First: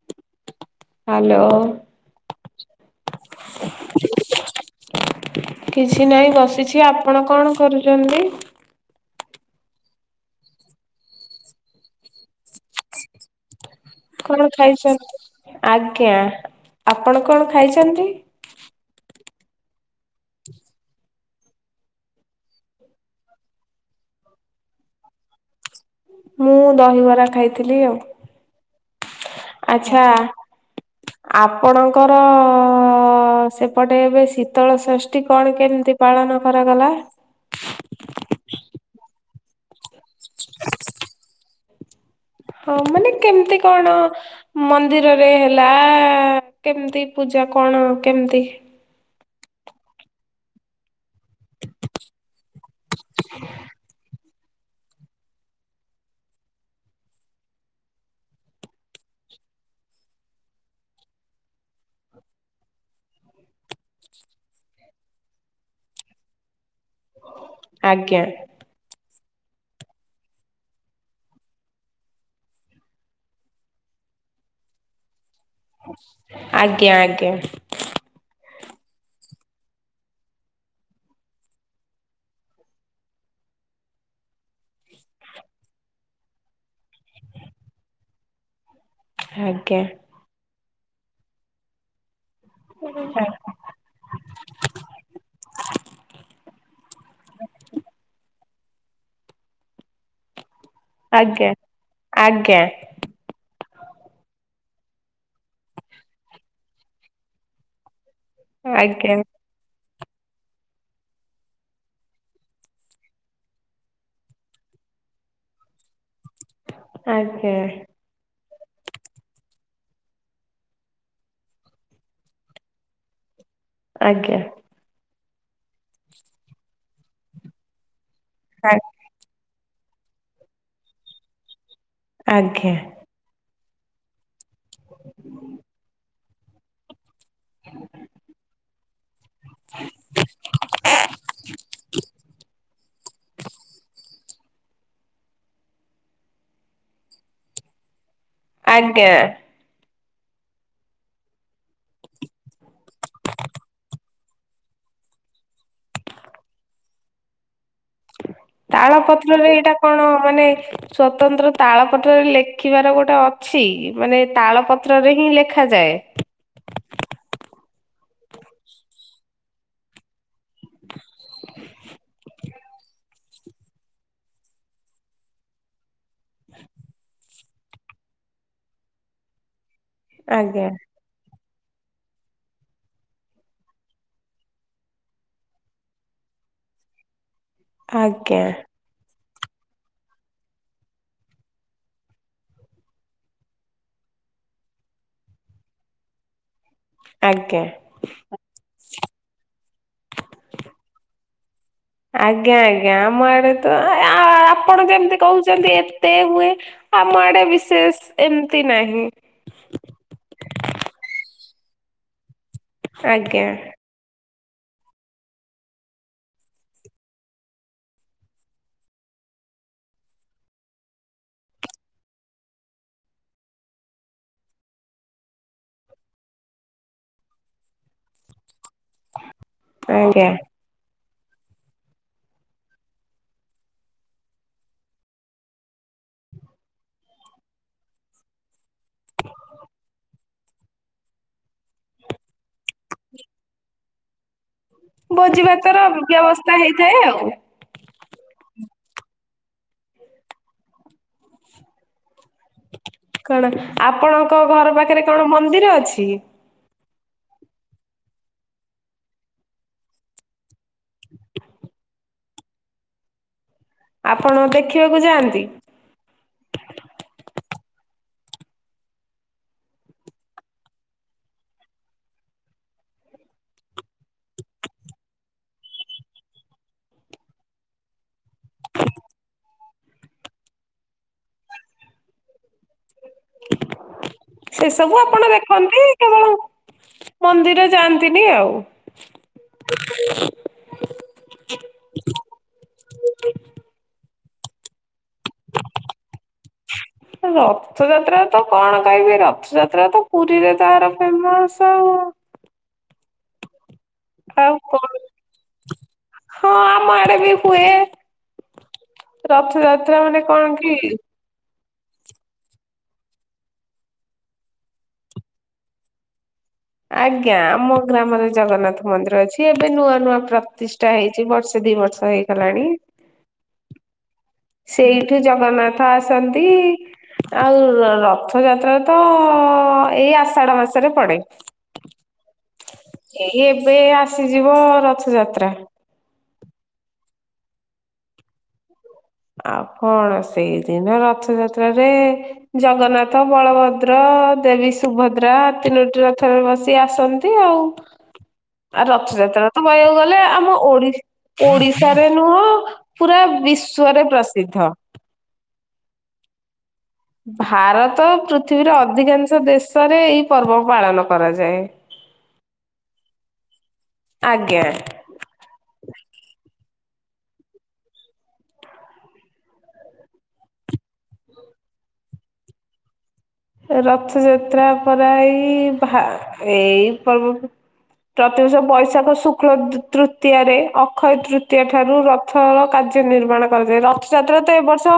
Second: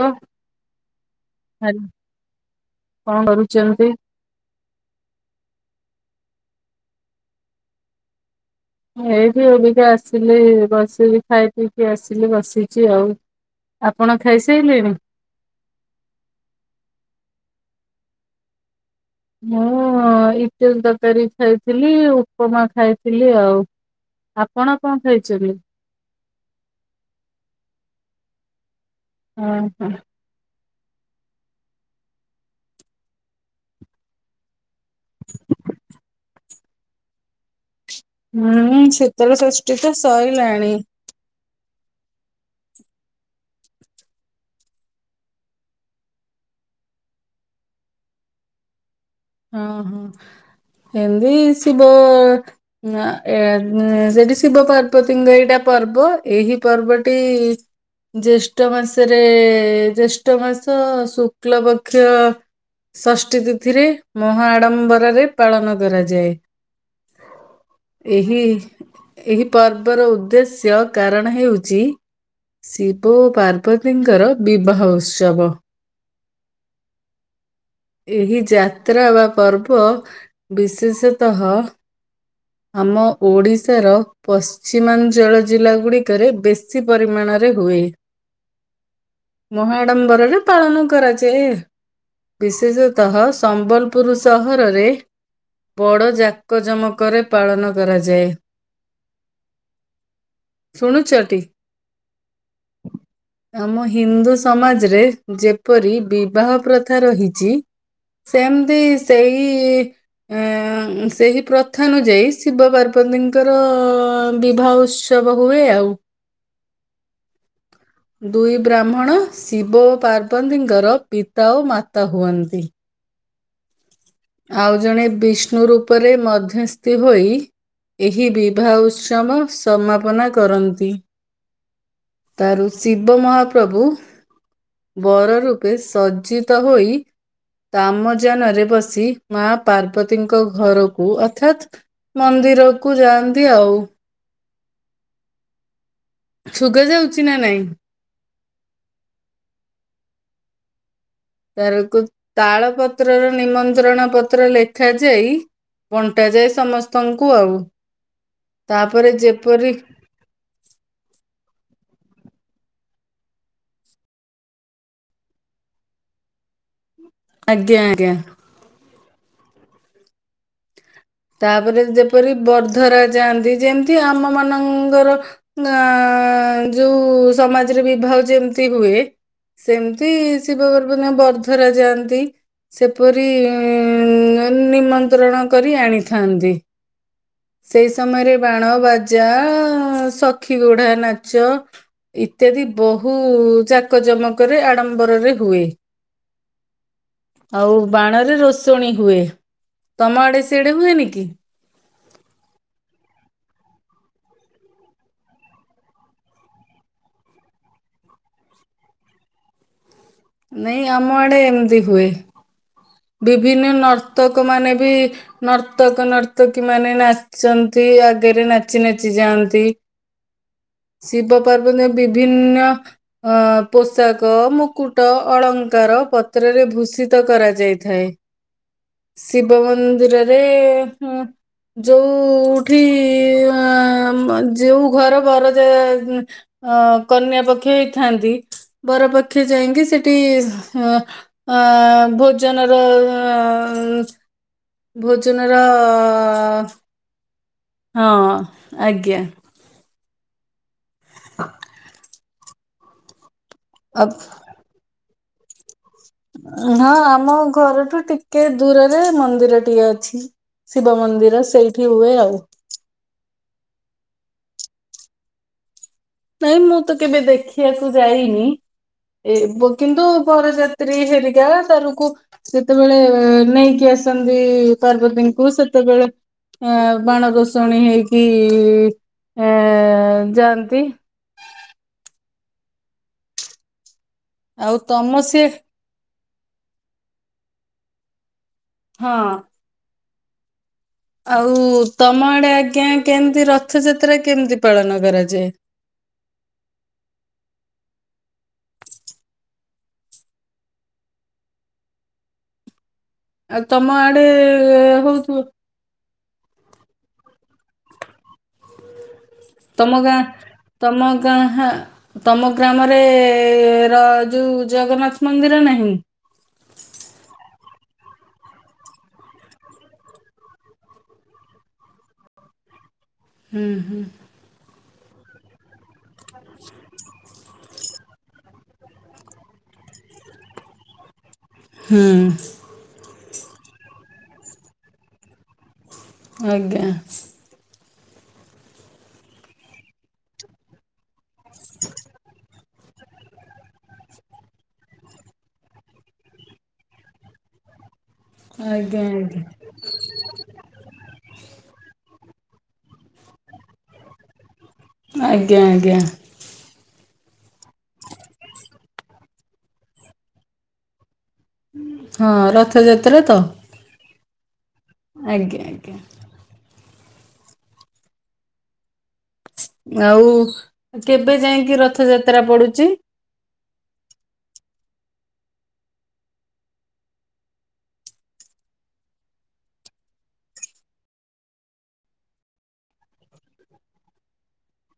ଓ hello. କଣ କରୁଛନ୍ତି? କିଛି ନାହିଁ ବସିଛି ଆପଣ କଣ କରୁଛନ୍ତି? ଏଇଠି ଅବିକା ଆସିଲି ବସିକି ଖାଇ ପିଇକି ଆସିଲି ବସିଛି ଆଉ। ଆପଣ କଣ ଖାଇସାଇଲେଣି? ଖାଇଛନ୍ତି ଆଜ୍ଞା ଆପଣ କଣ ଖାଇଛନ୍ତି? ମୁଁ ଇଟିଲି ତରକାରୀ ଖାଇଥିଲି ଉପମା ଖାଇଥିଲି ଆଉ। ଆପଣ କଣ ଖାଇଛନ୍ତି? ମୁଁ ଦହିବରା ଖାଇଥିଲି ଆଉ। ହଁ ହଁ। ଆଚ୍ଛା ଆପଣଙ୍କର ସେପଟେ ଏବେ ଶୀତଳ ସ ଷଷ୍ଠୀ କଣ କେମିତି ପାଳନ କରାଗଲା? ହୁଁ ଶୀତଳ ଷଷ୍ଠୀ ତ ସରିଲାଣି। ହଁ ମାନେ କେମିତି କଣ ମନ୍ଦିରରେ ହେଲା କେମତି ପୂଜା କଣ କେମିତି? ହଁ ହଁ ଏମତି ଶିବ ଆ ଏ ଇଁ ସେଇଠୀ ଶିବ ପାର ବତିଙ୍କ ଏଇଟା ପର୍ବ ଏହି ପର୍ବଟି ଜ୍ୟେଷ୍ଠ ମାସରେ ଜେଷ୍ଠ ମାସ ଶୁକ୍ଲ ପକ୍ଷ ଷଷ୍ଠୀ ତିଥିରେ ମହାଆଡ଼ମ୍ବରରେ ପାଳନ କରାଯାଏ। ଆଜ୍ଞା ଏହି ଏହି ପର୍ବର ଉଦ୍ଦେଶ୍ୟ କାରଣ ହେଉଛି ଶିବ ଓ ପାର୍ବତୀଙ୍କର ବିବାହ ଉତ୍ସବ। ଆଜ୍ଞା ଆଜ୍ଞା। ଏହି ଯାତ୍ରା ବା ପର୍ବ ବିଶେଷତଃ ଆମ ଓଡ଼ିଶାର ପଶ୍ଚିମାଞ୍ଚଳ ଜିଲ୍ଲା ଗୁଡିକରେ ବେଶୀ ପରିମାଣରେ ହୁଏ। ଆଜ୍ଞା। ମହାଡମ୍ବରରେ ପାଳନ କରାଯାଏ। ବିଶେଷତଃ ସମ୍ବଲପୁର ସହରରେ ବଡ଼ଯାକଜମକରେ ପାଳନ କରାଯାଏ। ଶୁଣୁଚ ଟି? ଆଜ୍ଞା ଆଜ୍ଞା ଆମ ହିନ୍ଦୁ ସମାଜରେ ଯେପରି ବିବାହ ପ୍ରଥା ରହିଛି। ସେମତି ଆଜ୍ଞା ସେଇ ସେହି ପ୍ରଥାନୁଯାୟୀ ଶିବ ପାର୍ବତୀଙ୍କର ବିବାହ ଉତ୍ସ ତ୍ସବ ହୁଏ ଆଉ। ଆଜ୍ଞା। ଦୁଇ ବ୍ରାହ୍ମଣ ଶିବ ଓ ପାର୍ବତୀଙ୍କର ପିତା ଓ ମାତା ହୁଅନ୍ତି। ଆଜ୍ଞା। ଆଉ ଜଣେ ବିଷ୍ଣୁ ରୂପରେ ମଧ୍ୟସ୍ଥି ହୋଇ ଏହି ବିବାହ ଆ- ଉତ୍ସ ଵ ସମାପନା କରନ୍ତି ତା ଆଜ୍ଞା। ୠଷି ଶିବ ମହାପ୍ରଭୁ ବର ରୂପେ ସଜ୍ଜିତ ହୋଇ ତାମଜାନରେ ବସି ମା ପାର୍ବତୀଙ୍କ ଘରକୁ ଅର୍ଥାତ୍ ମନ୍ଦିରକୁ ଯାଆନ୍ତି ଆଉ ସୁୁଭାଯାଉଛି ନା ନାଇଁ? ଆଜ୍ଞା। ତାରକୁ ତାଳ ପତ୍ରର ନିମନ୍ତ୍ରଣ ପତ୍ର ଲେଖା ଯାଇ ବଣ୍ଟାଯାଏ ସମସ୍ତଙ୍କୁ ଆଉ ତାଳ ତାପରେ ପତ୍ରରେ ଯେପରି ଏଇଟା କଣ ମାନେ? ସ୍ଵତନ୍ତ୍ର ତାଳପତ୍ରରେ ଲେଖିବାର ଗୋଟେ ଅଛି ମାନେ ତାଳପତ୍ରରେ ହିଁ ଲେଖାଯାଏ। ଆଜ୍ଞା ଆଜ୍ଞା। ତାପରେ ଯେପରି ବର୍ଦ୍ଧରାଯାଆନ୍ତି ଯେମିତି ଆମ ମାନଙ୍କର ଆ ଯୋଉ ସମାଜରେ ବିବାହ ଯେମିତି ହୁଏ। ସେମିତି ଆଜ୍ଞା ଶିବ ପାର୍ବତୀ ବର୍ଦ୍ଧରା ଯାଆନ୍ତି। ସେପରି ନିମନ୍ତ୍ରଣ କରି ଆଣି ଥାନ୍ତି ସେଇ ସମୟରେ ଆଜ୍ଞା ବାଣ ବା ଜା ସଖି ଗୁଢା ନାଚ ଇତ୍ୟାଦି ବହୁ ଚାକ ଜମକରେ ଆଡ଼ମ୍ବରରେ ହୁଏ। ଆଜ୍ଞା। ଆଉ ବାଣରେ ରୋଷଣୀ ହୁଏ ତମ ଆଡେ ସେ ହୁଏନି କି? ଆଜ୍ଞା ଆଜ୍ଞା ଆମ ଆଡେ ତ ଆପଣ ଯେମିତି କହୁଛନ୍ତି ଏତେ ହୁଏ? ଆମ ଆଡେ ବିଶେଷ ଏମିତି ନାହିଁ। ନାଇଁ ଆମ ଆଡେ ଏମିତି ହୁଏ ଆଜ୍ଞା। ବିଭିନ୍ନ ନର୍ତକ ମାନେ ବି ନର୍ତକ ନର୍ତକୀ ମାନେ ନାଚନ୍ତି ଆଗରେ ନାଚି ନାଚି ଯାଆନ୍ତି। ଶିବ ପାର୍ବତୀଙ୍କ ବିଭିନ୍ନ ଅ ପୋଷାକ ମୁକୁଟ ଅଳଙ୍କାର ପତ୍ରରେ ଭୂଷିତ କରାଯାଇ ଥାଏ ଶିବ ଆଜ୍ଞା। ମନ୍ଦିରରେ ହୁ। ଯୋଉଠି ଯୋଉ ଘର ବର ଯାଏ ଅ କନ୍ୟା ପକ୍ଷ ଥାଆନ୍ତି ବର ପକ୍ଷ ଯାଇକି ସେଠି ଅ ଅ ଭୋଜନର ଭୋଜି ଭୋଜନ ର ଭାତର ବ୍ୟବସ୍ଥା ହେଇଥାଏ ଆଉ। ହଁ ଆଜ୍ଞା। ହ କଣ ଅ- ଆପଣଙ୍କ ଘର ପାଖରେ କଣ ମନ୍ଦିର ଅଛି? ହଁ ଆମ ଘରଠୁ ଟିକେ ଦୂରରେ ମନ୍ଦିର ଟିଏ ଅଛି। ଶିବ ମନ୍ଦିର ସେଇଠି ହୁଏ ଆଉ ଆପଣ ଦେଖିବାକୁ ଯାଆନ୍ତି? ନାଇଁ ମୁଁ ତ କେବେ ଦେଖିବାକୁ ଯାଇନି? ଏ କିନ୍ତୁ ବରଯାତ୍ରୀ ହେରିକା ତରକୁ ଯେତେବେଳେ ନେଇକି ଆସନ୍ତି ପାର୍ବତୀଙ୍କୁ ସେତେବେଳେ ଅ ବାଣ ରୋସଣୀ ହେଇକି ଏ ଯାଆନ୍ତି [unintelligible] ସେ ଆଉ ସବୁ ତମ ଆପଣ ସେ ଦେଖନ୍ତି କେବଳ ମନ୍ଦିର ଯାଆନ୍ତିନି ଆଉ। ହଁ। [unintelligible] ଆଉ ତମ ଆଡେ ଆଜ୍ଞା କେମତି ରଥଯାତ୍ରା କେମିତି ପାଳନ କରାଯାଏ? ରଥଯାତ୍ରା ତ କଣ କହିବି ରଥଯାତ୍ରା ତ ପୁରୀରେ ତାର ଫେମସ ଆଉ। ଆଉ ତମ ଆଡେ ଆଉ କଣ ହଉଥିବ। ହଁ ଆମ ଆଡେ ବି ହୁଏ ରଥଯାତ୍ରା ମାନେ କଣ କି କଣ ହଁ ତମ ଗ୍ରାମରେ ର ଯୋଉ ଜଗନ୍ନାଥ ମନ୍ଦିର ନାହିଁ। ଆଜ୍ଞା ଆମ ଗ୍ରାମରେ ଜଗନ୍ନାଥ ମନ୍ଦିର ଅଛି ଏବେ ନୂଆ ନୂଆ ପ୍ରତିଷ୍ଠା ହେଇଛି ବର୍ଷେ ଦି ବର୍ଷ ହେଇଛି। ହେଲାଣି। ହୁଁ ହୁଁ। ସେଇଠୁ ଜଗନ୍ନାଥ ଆସନ୍ତି। ଆଉ ରଥଯାତ୍ରା ତ ଏଇ ଆଷାଡ଼ ମାସରେ ପଡେ। ହୁଁ। ଏଇ ଏବେ ଆସିଯିବ ରଥଯାତ୍ରା। ଆଜ୍ଞା। ଆଉ କଣ ସେଇଦିନ ରଥଯାତ୍ରାରେ ଜଗନ୍ନାଥ ବଳଭଦ୍ର ଦେବୀ ସୁଭଦ୍ରା ତିନୋଟି ରଥରେ ବସି ଆସନ୍ତି ଆଉ। [unintelligible] ଆ ଆଜ୍ଞା ରଥଯାତ୍ରା ତ କହିୟା କୁ ଗଲେ ଆମ ଓଡି ଓଡିଶାରେ ନୁହଁ ପୁରା ବିଶ୍ ବିଶ୍ୱରେ ପ୍ରସିଦ୍ଧ। ଆଜ୍ଞା ଆଜ୍ଞା। ଭାରତ ପୃଥିବୀର ଅଧିକାଂଶ ଦେଶରେ ଏଇ ପର୍ବ ପାଳନ କରାଯାଏ। ହଁ ରଥଯାତ୍ରା ତ ଆଜ୍ଞା। ଆଜ୍ଞା ଆଜ୍ଞା। ଆଉ କେବେ ଯାଇକି ରଥଯାତ୍ରା ପଡୁଚି। ରଥଯାତ୍ରା ପରା ଏଇ ଭା ଏଇ ପର୍ବ ପ୍ରତିବର୍ଷ ବୈଶାଖ ଶୁକ୍ଳ ତୃତୀୟାରେ ଅକ୍ଷୟ ତୃତୀୟ ଠାରୁ ର ରଥର କାର୍ଯ୍ୟ ନିର୍ମାଣ କରାଯାଏ ରଥଯାତ୍ରା ତ ଏ ବର୍ଷ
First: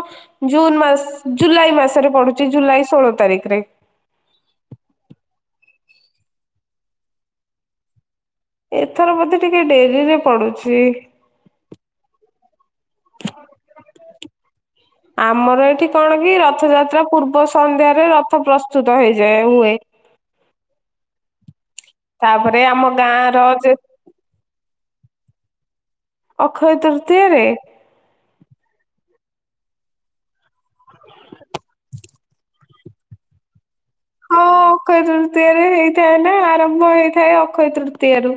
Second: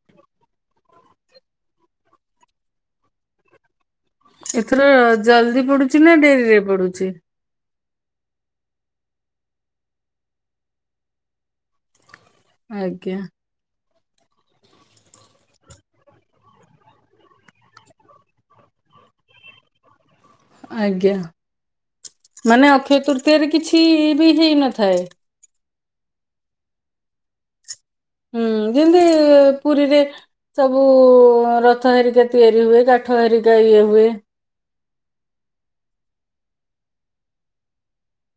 ଜୁନ ମାସ ଜୁଲାଇ ମାସରେ ପଢୁଚି ଜୁଲାଇ ଷୋହଳ ତାରିଖରେ। ଏଥର ଜଲଦି ପଡୁଛି ନା ଡେରି ରେ ପଡୁଛି? ଏଥର ବୋଧେ ଟିକେ ଡେରି ରେ ପଡୁଛି। ଆଜ୍ଞା। ଆମର ଏଠି କଣ କି ରଥଯାତ୍ରା ପୂର୍ବ ସନ୍ଧ୍ୟାରେ ରଥ ପ୍ରସ୍ତୁତ ହେଇଯାଏ ହୁଏ। ଆଜ୍ଞା ତାପରେ ମାନେ ଆମ ଅକ୍ଷୟ ଗାଁ ର ତୃତୀୟାରେ ଯେ କିଛି ବି ହେଇନଥାଏ। ଅକ୍ଷୟ ତୃତୀୟାରେ ହୁଁ ଯେମିତି ପୁରୀରେ ସବୁ ରଥ ହେରୀକା ତିଆରି ହୁଏ କାଠୁ ହରିକା ଇଏ ହୁଏ। ହଁ ଅକ୍ଷୟ ତୃତୀୟରେ ହେଇଥାଏ ନା ଆରମ୍ଭ ହେଇଥାଏ ଅକ୍ଷୟ ତୃତୀୟା ରୁ।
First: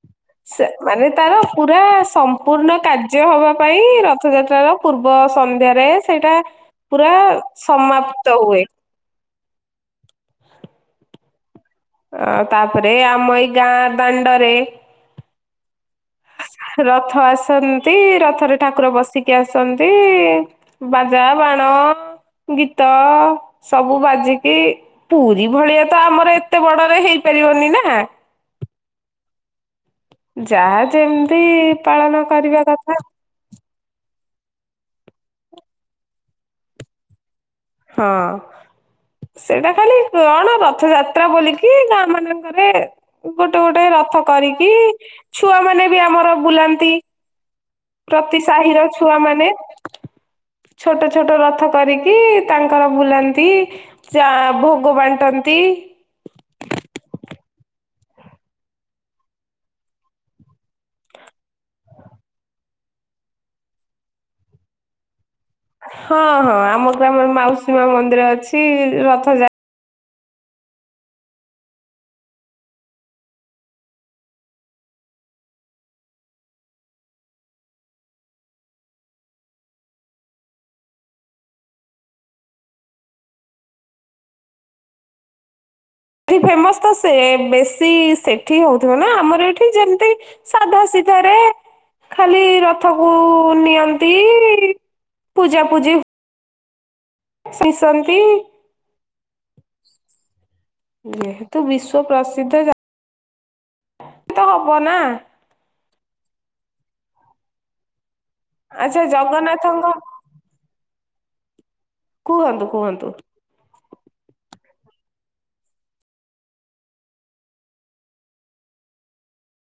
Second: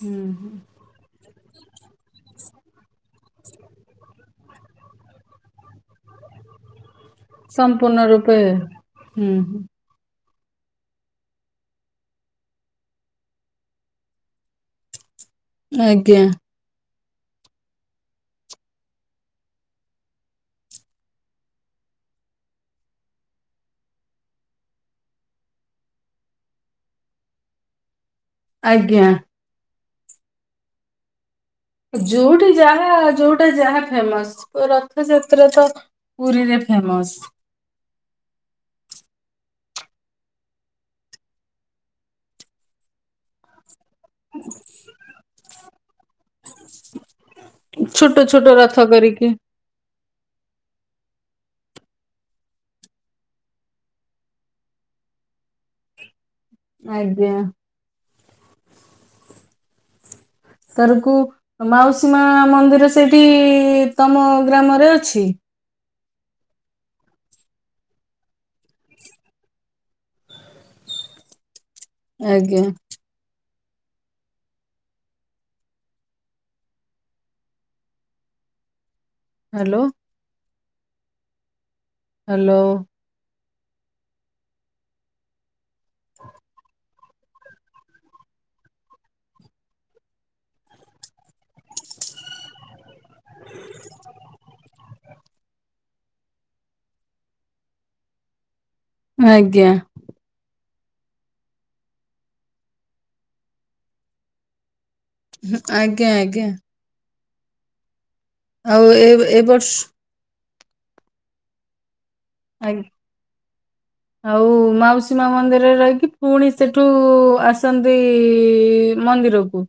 ହୁଁ ହୁଁ। ମାନେ ତାର ପୁରା ସମ୍ପୂର୍ଣ୍ଣ କାର୍ଯ୍ୟ ହବା ପାଇଁ ରଥଯାତ୍ରାର ପୂର୍ବ ସନ୍ଧ୍ୟାରେ ସେଇଟା ପୁରା ସମ୍ପୂର୍ଣ୍ଣ ରୂପେ ସମାପ୍ତ ହୁଏ। ହୁଁ ହୁଁ। ଆ ତାପରେ ଆମ ଏଇ ଗାଁ ଦାଣ୍ଡରେ ଆଜ୍ଞା। ରଥ ଆସନ୍ତି, ରଥରେ ଠାକୁର ବସିକି ଆସନ୍ତି। ବାଜା, ବାଣ, ଗୀତ ସବୁ ବାଜିକି ପୁରୀ ଭଳିଆ ତ ଆମର ଏତେ ବଡରେ ହେଇପାରିବନି ନା! ଆଜ୍ଞା। ଯାହା ଯେମିତି ପାଳନ ଯୋଉଠି କରିବା ଯାହା କଥା ଯୋଉଟା ଯାହା ଫେମସ୍। [unintelligible] ରଥଯାତ୍ରା ତ ପୁରୀରେ ଫେମସ୍। ହଁ। ସେଇଟା ଖାଲି କଣ ରଥଯାତ୍ରା ବୋଲିକି ଗାଁ ମାନଙ୍କରେ ଗୋଟେ ଗୋଟେ ରଥ କରିକି, ଛୁଆମାନେ ବି ଆମର ବୁଲାନ୍ତି, ଛୋଟ ପ୍ରତି ଛୋଟ ରଥ ସାାହିର ଛୁଆ କରିକି। ମାନେ ଛୋଟ ଛୋଟ ରଥ କରିକି ତାଙ୍କର ବୁଲାନ୍ତି ଚା ଭୋଗ ବାଣ୍ଟନ୍ତି। ଆଜ୍ଞା। ତରକୁ ମାଉସୀ ମା ମନ୍ଦିର ସେଇଠି ତମ ଗ୍ରାମରେ ଅଛି? ହଁ ହଁ ଆମ ଗ୍ରାମରେ ମାଉସୀ ମା ମନ୍ଦିର ଅଛି ରଥଯା ଆଜ୍ଞା। ହାଲୋ। ହାଲୋ। ଏଠି ଫେମସ ତ ସେ ବେଶୀ ସେଠି ହଉଥିବ ନା! ଆମର ଏଠି ଯେମତି ସାଧା ସିଧାରେ ଖାଲି ରଥକୁ ନିଅନ୍ତି, ପୂଜା ପୂଜି [unintelligible] ଆଜ୍ଞା। ଯେହେତୁ ବିଶ୍ଵ ପ୍ରସିଦ୍ଧ ଯା ତ ହବ ନା! ଉଁ ହୁଁ ଆଜ୍ଞା ଆଜ୍ଞା। ଆଉ ଆଚ୍ଛା ଏ ଏ ବର୍ଷ ଜଗନ୍ନାଥଙ୍କ କୁହନ୍ତୁ ଆଜ୍ଞା। କୁହନ୍ତୁ ଆଉ ମାଉସୀ ମା ମନ୍ଦିରରେ ରହିକି, ପୁଣି ସେଠୁ ଆସନ୍ତି ମନ୍ଦିରକୁ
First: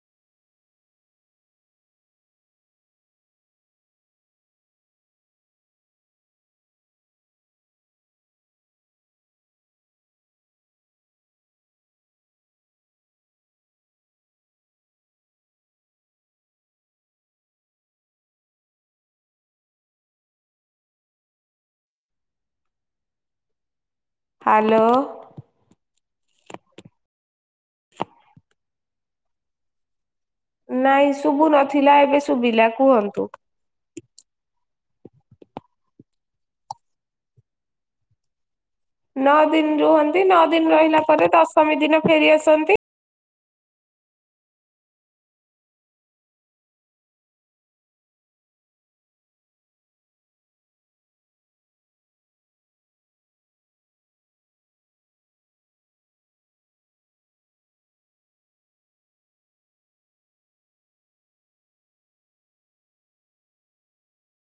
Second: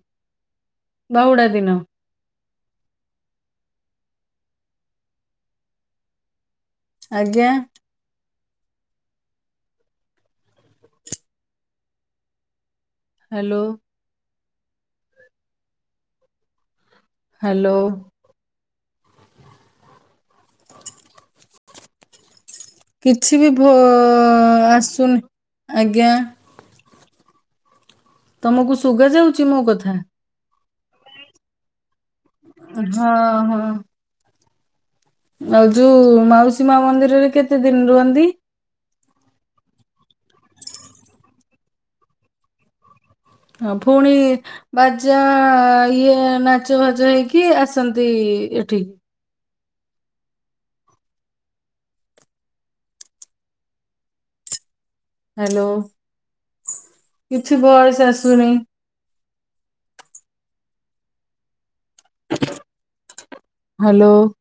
ବାହୁଡା ଦିନ। ଆଜ୍ଞା। ହ୍ୟାଲୋ। ହ୍ୟାଲୋ। କିଛି ବି ଭୋ ହାଲୋ ଆସୁନି, ଆଜ୍ଞା। ତମକୁ ଶୁଗା ଯାଉଚି ମୋ କଥା? ନାଇଁ ଶୁଭୁ ନଥିଲା ଏବେ ଶୁବିଲା ହଁ କୁହନ୍ତୁ। ହଁ ଆଉ ଯୋଉ ମାଉସୀ ମା ମନ୍ଦିରରେ କେତେ ଦିନ ରୁହନ୍ତି? ନଅ ଦିନ ରୁହନ୍ତି, ନଅ ଦିନ ରହିଲା ପରେ ଦଶମୀ ଦିନ ଫେରି ଆସନ୍ତି। ହଁ ଫୁଣି ବାଜା ଇଏ ନାଚ ଫାଚ ହେଇକି ଆସନ୍ତି ଏଠିକି। ହାଲୋ, କିଛି ବଏସ୍ ଆସୁନି। [inaudible]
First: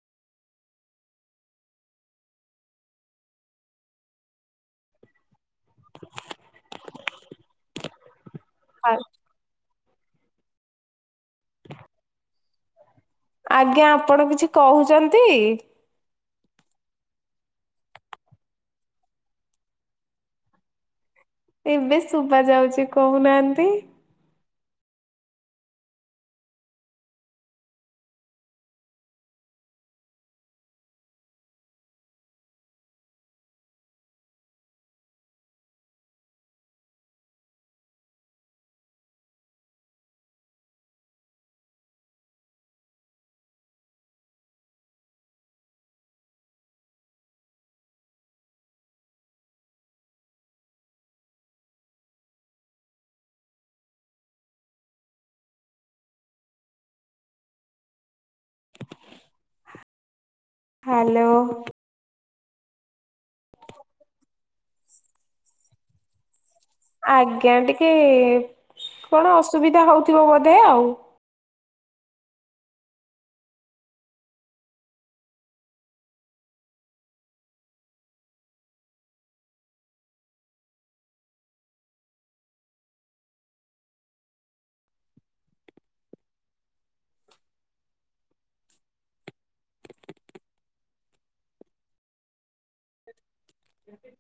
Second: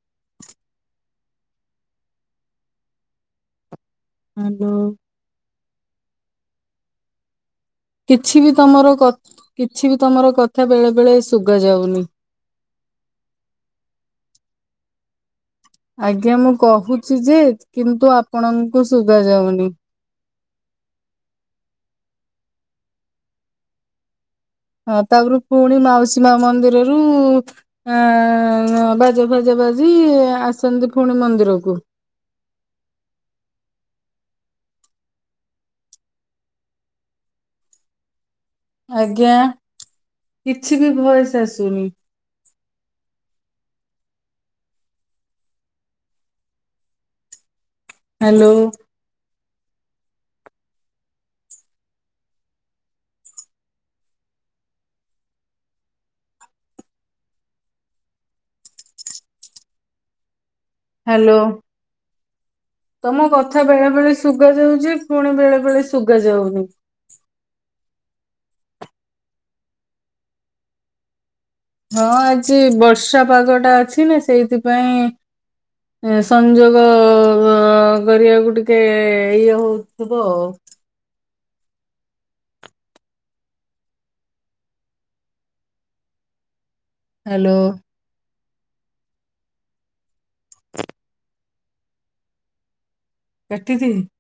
[inaudible] କିଛି ବି ତମର କ କିଛି ବି ତମର କଥା ବେଳେ ବେଳେ ଶୁଗା ଯାଉନି। ଆଜ୍ଞା, ଆପଣ କିଛି କହୁଚନ୍ତି। ଆଜ୍ଞା, ମୁଁ କହୁଚି ଯେ କିନ୍ତୁ ଆପଣଙ୍କୁ ଶୁଗା ଯାଉନି। ଏବେ ଶୁବା ଯାଉଚି, କହୁ ନାଆନ୍ତି। ହଁ, ତା ଗୁରୁ ପୁଣି ମାଉସୀ ମା ମନ୍ଦିରରୁ ଆଁ ବାଜା ଫାଜା ବାଜି ଆସନ୍ତି ଫୁଣି ମନ୍ଦିରକୁ। ଆଜ୍ଞା, କିଛି ବି ଭଏସ୍‌ ଆସୁନି। ହାଲୋ। ହାଲୋ। ହ୍ୟାଲୋ। ତମ କଥା ବେଳେ ବେଳେ ଶୁଗା ଯାଉଚି, ପୁଣି ବେଳେ ବେଳେ ଶୁଗା ଯାଉନି। ଆଜ୍ଞା, ଟିକେ କ'ଣ ଅସୁବିଧା ହଉଥିବ ବଧେ ଆଉ। ହଁ ଆଜି ବର୍ଷା ପାଗ ଟା ଅଛି ନା, ସେଇଥି ପାଇଁ। ସଂଯୋଗ ଗରିବାକୁ ଟିକେ ଇଏ ହଉଥୁବ ଆଉ। ହାଲୋ। [inaudible]